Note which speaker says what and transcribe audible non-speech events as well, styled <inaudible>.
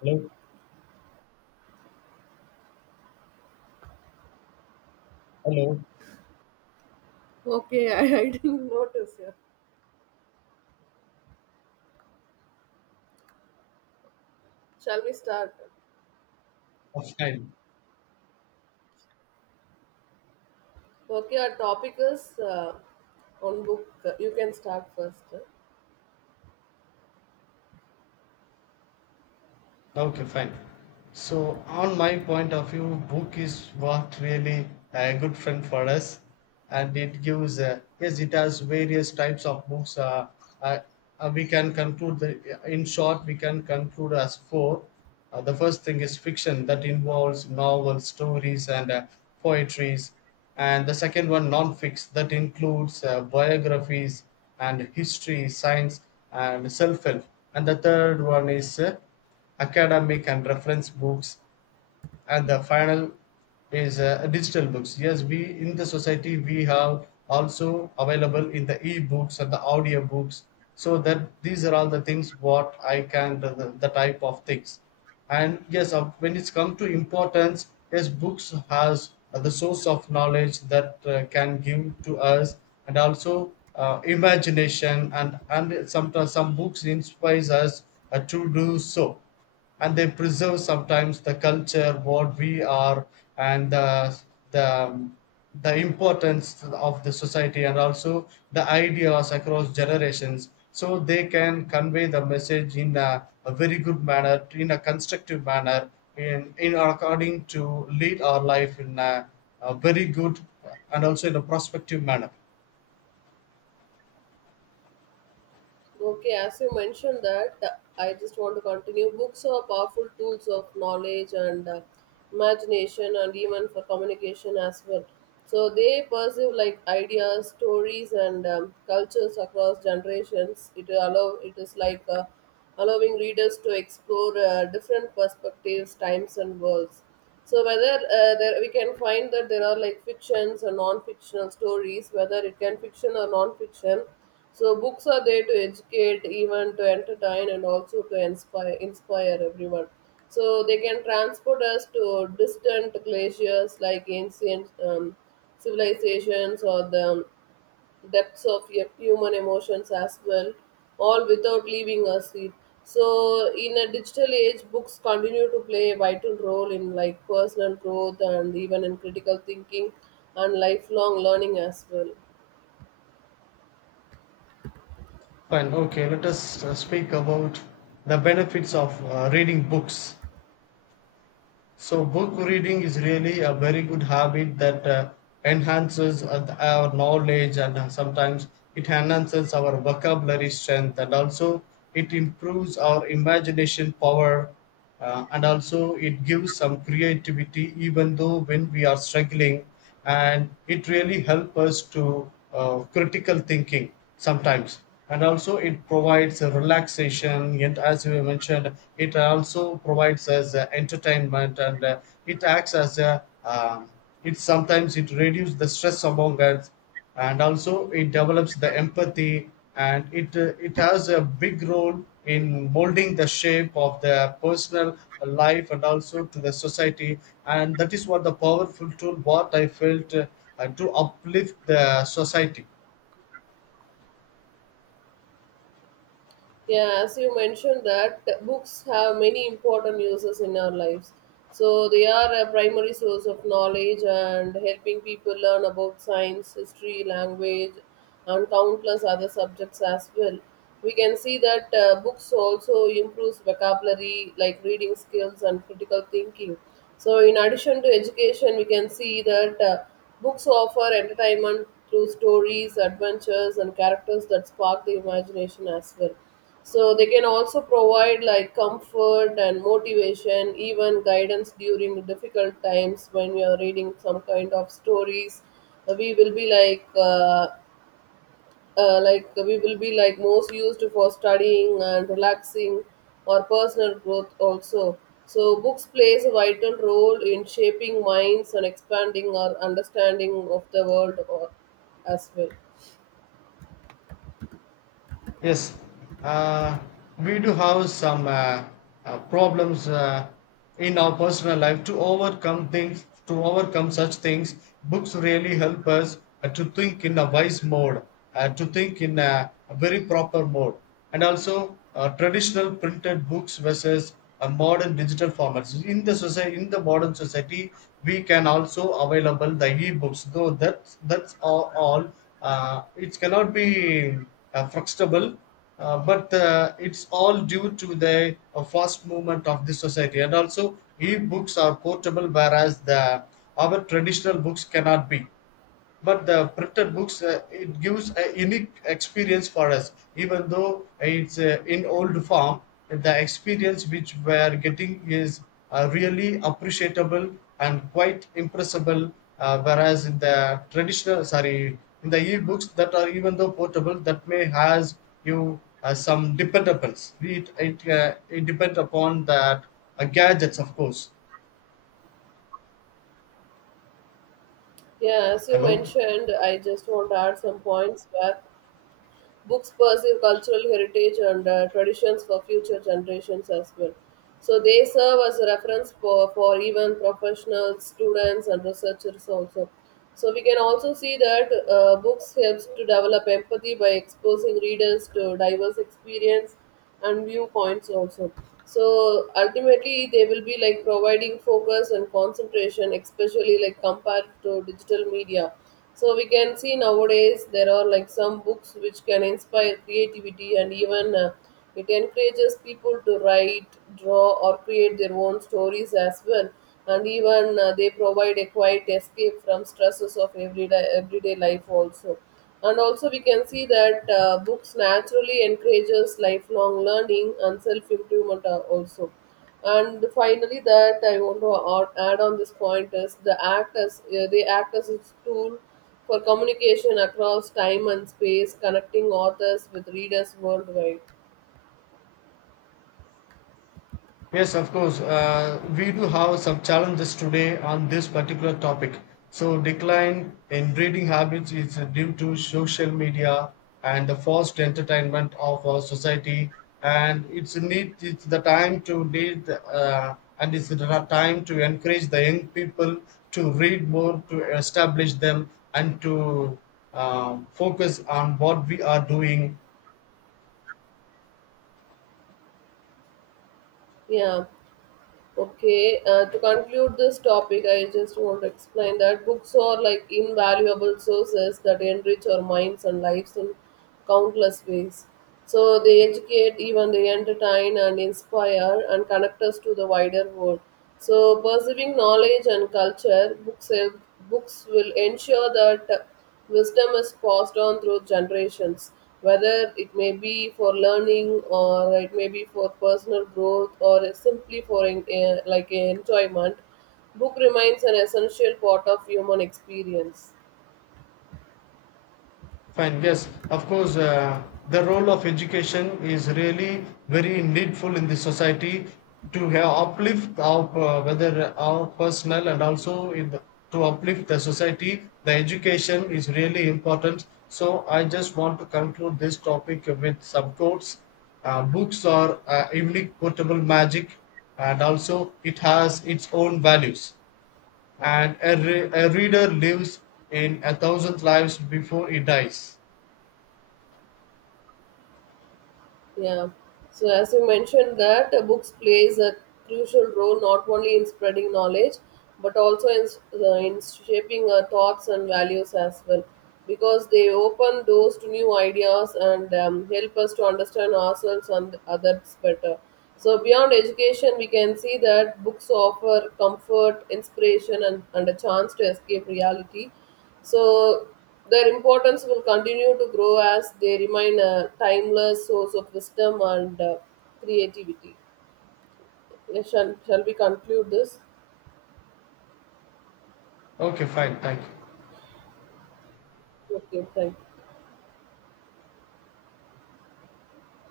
Speaker 1: Hello, hello.
Speaker 2: Okay, <laughs> I didn't notice. Yeah. Shall we start?
Speaker 1: Oh, fine.
Speaker 2: Okay, our topic is on book. You can start first.
Speaker 1: Okay, fine. So, on my point of view, book is what really a good friend for us, and yes, it has various types of books. Uh, we can conclude in short, we can conclude as 4. The first thing is fiction that involves novels, stories, and poetries, and the second one non-fix that includes biographies and history, science, and self-help, and the third one is academic and reference books, and the final is digital books. Yes, we in the society we have also available in the e-books and the audio books, so that these are all the things what I can the type of things. And yes, when it's come to importance, yes, books has the source of knowledge that can give to us, and also imagination, and sometimes some books inspires us to do so, and they preserve sometimes the culture what we are, and the, the importance of the society and also the ideas across generations, so they can convey the message in a very good manner, in a constructive manner, in according to lead our life in a very good and also in a prospective manner.
Speaker 2: Okay, as you mentioned that, I just want to continue. Books are powerful tools of knowledge and imagination, and even for communication as well. So they perceive like ideas, stories, and cultures across generations. It is like allowing readers to explore different perspectives, times, and worlds. So whether there, we can find that there are like fictions or non-fictional stories, whether it can fiction or non-fiction, so books are there to educate, even to entertain, and also to inspire everyone. So they can transport us to distant glaciers like ancient civilizations or the depths of human emotions as well, all without leaving a seat. So in a digital age, books continue to play a vital role in like personal growth and even in critical thinking and lifelong learning as well.
Speaker 1: Fine, okay, let us speak about the benefits of reading books. So book reading is really a very good habit that enhances our knowledge, and sometimes it enhances our vocabulary strength, and also it improves our imagination power, and also it gives some creativity even though when we are struggling, and it really helps us to critical thinking sometimes, and also it provides a relaxation, and as we mentioned it also provides us entertainment, and it acts as a it sometimes it reduces the stress among us, and also it develops the empathy, and it has a big role in molding the shape of their personal life and also to the society. And that is what the powerful tool what I felt, to uplift the society.
Speaker 2: Yeah, as you mentioned that books have many important uses in our lives. So they are a primary source of knowledge and helping people learn about science, history, language, and countless other subjects as well. We can see that books also improves vocabulary like reading skills and critical thinking. So in addition to education, we can see that books offer entertainment through stories, adventures, and characters that spark the imagination as well, so they can also provide like comfort and motivation, even guidance during difficult times when you're reading some kind of stories. We will be like we will be like most used for studying and relaxing or personal growth also, so books plays a vital role in shaping minds and expanding our understanding of the world or, as well.
Speaker 1: Yes, uh, we do have some problems in our personal life to overcome things, to overcome such things. Books really help us to think in a wise mode, to think in a very proper mode, and also traditional printed books versus modern digital formats in the society. In the modern society we can also available the e-books, though that's all, it cannot be flexible, but it's all due to the fast movement of this society, and also e-books are portable whereas the our traditional books cannot be. But the printed books, it gives a unique experience for us even though it's in old form. The experience which we are getting is really appreciable and quite impressible, whereas in the traditional, sorry, in the e-books that are even though portable, that may has you some dependables. It it depends upon that gadgets, of course.
Speaker 2: Yeah, as you
Speaker 1: Hello.
Speaker 2: mentioned, I just want to add some points where books preserve cultural heritage and traditions for future generations as well. So they serve as a reference for even professionals, students, and researchers also. So we can also see that books helps to develop empathy by exposing readers to diverse experience and viewpoints also. So ultimately, they will be like providing focus and concentration, especially like compared to digital media. So we can see nowadays there are like some books which can inspire creativity, and even it encourages people to write, draw, or create their own stories as well. And even they provide a quiet escape from stresses of everyday life also. And also we can see that books naturally encourages lifelong learning and self improvement also. And finally, that I want to add on this point is the act as they act as a tool for communication across time and space, connecting authors with readers worldwide.
Speaker 1: Yes, of course. We do have some challenges today on this particular topic. So, decline in reading habits is due to social media and the forced entertainment of our society, and it's a need. It's the time to need, and it's the time to encourage the young people to read more, to establish them, and to focus on what we are doing.
Speaker 2: Yeah. Okay, to conclude this topic, I just want to explain that books are like invaluable sources that enrich our minds and lives in countless ways. So they educate, even they entertain and inspire and connect us to the wider world. So perceiving knowledge and culture, books will ensure that wisdom is passed on through generations, whether it may be for learning or it may be for personal growth or simply for like enjoyment. Book remains an essential part of human experience.
Speaker 1: Fine. Yes, of course, the role of education is really very needful in the society to have uplift our whether our personal and also in to uplift the society. The education is really important. So I just want to conclude this topic with some quotes. Books are unique portable magic, and also it has its own values. And a reader lives in 1,000 lives before he dies.
Speaker 2: Yeah. So as you mentioned that books plays a crucial role not only in spreading knowledge but also in shaping our thoughts and values as well, because they open doors to new ideas and help us to understand ourselves and others better. So beyond education, we can see that books offer comfort, inspiration, and a chance to escape reality, so their importance will continue to grow as they remain a timeless source of wisdom and creativity. Yes, shall we conclude this?
Speaker 1: Okay, fine. Thank you.
Speaker 2: Okay, thank you.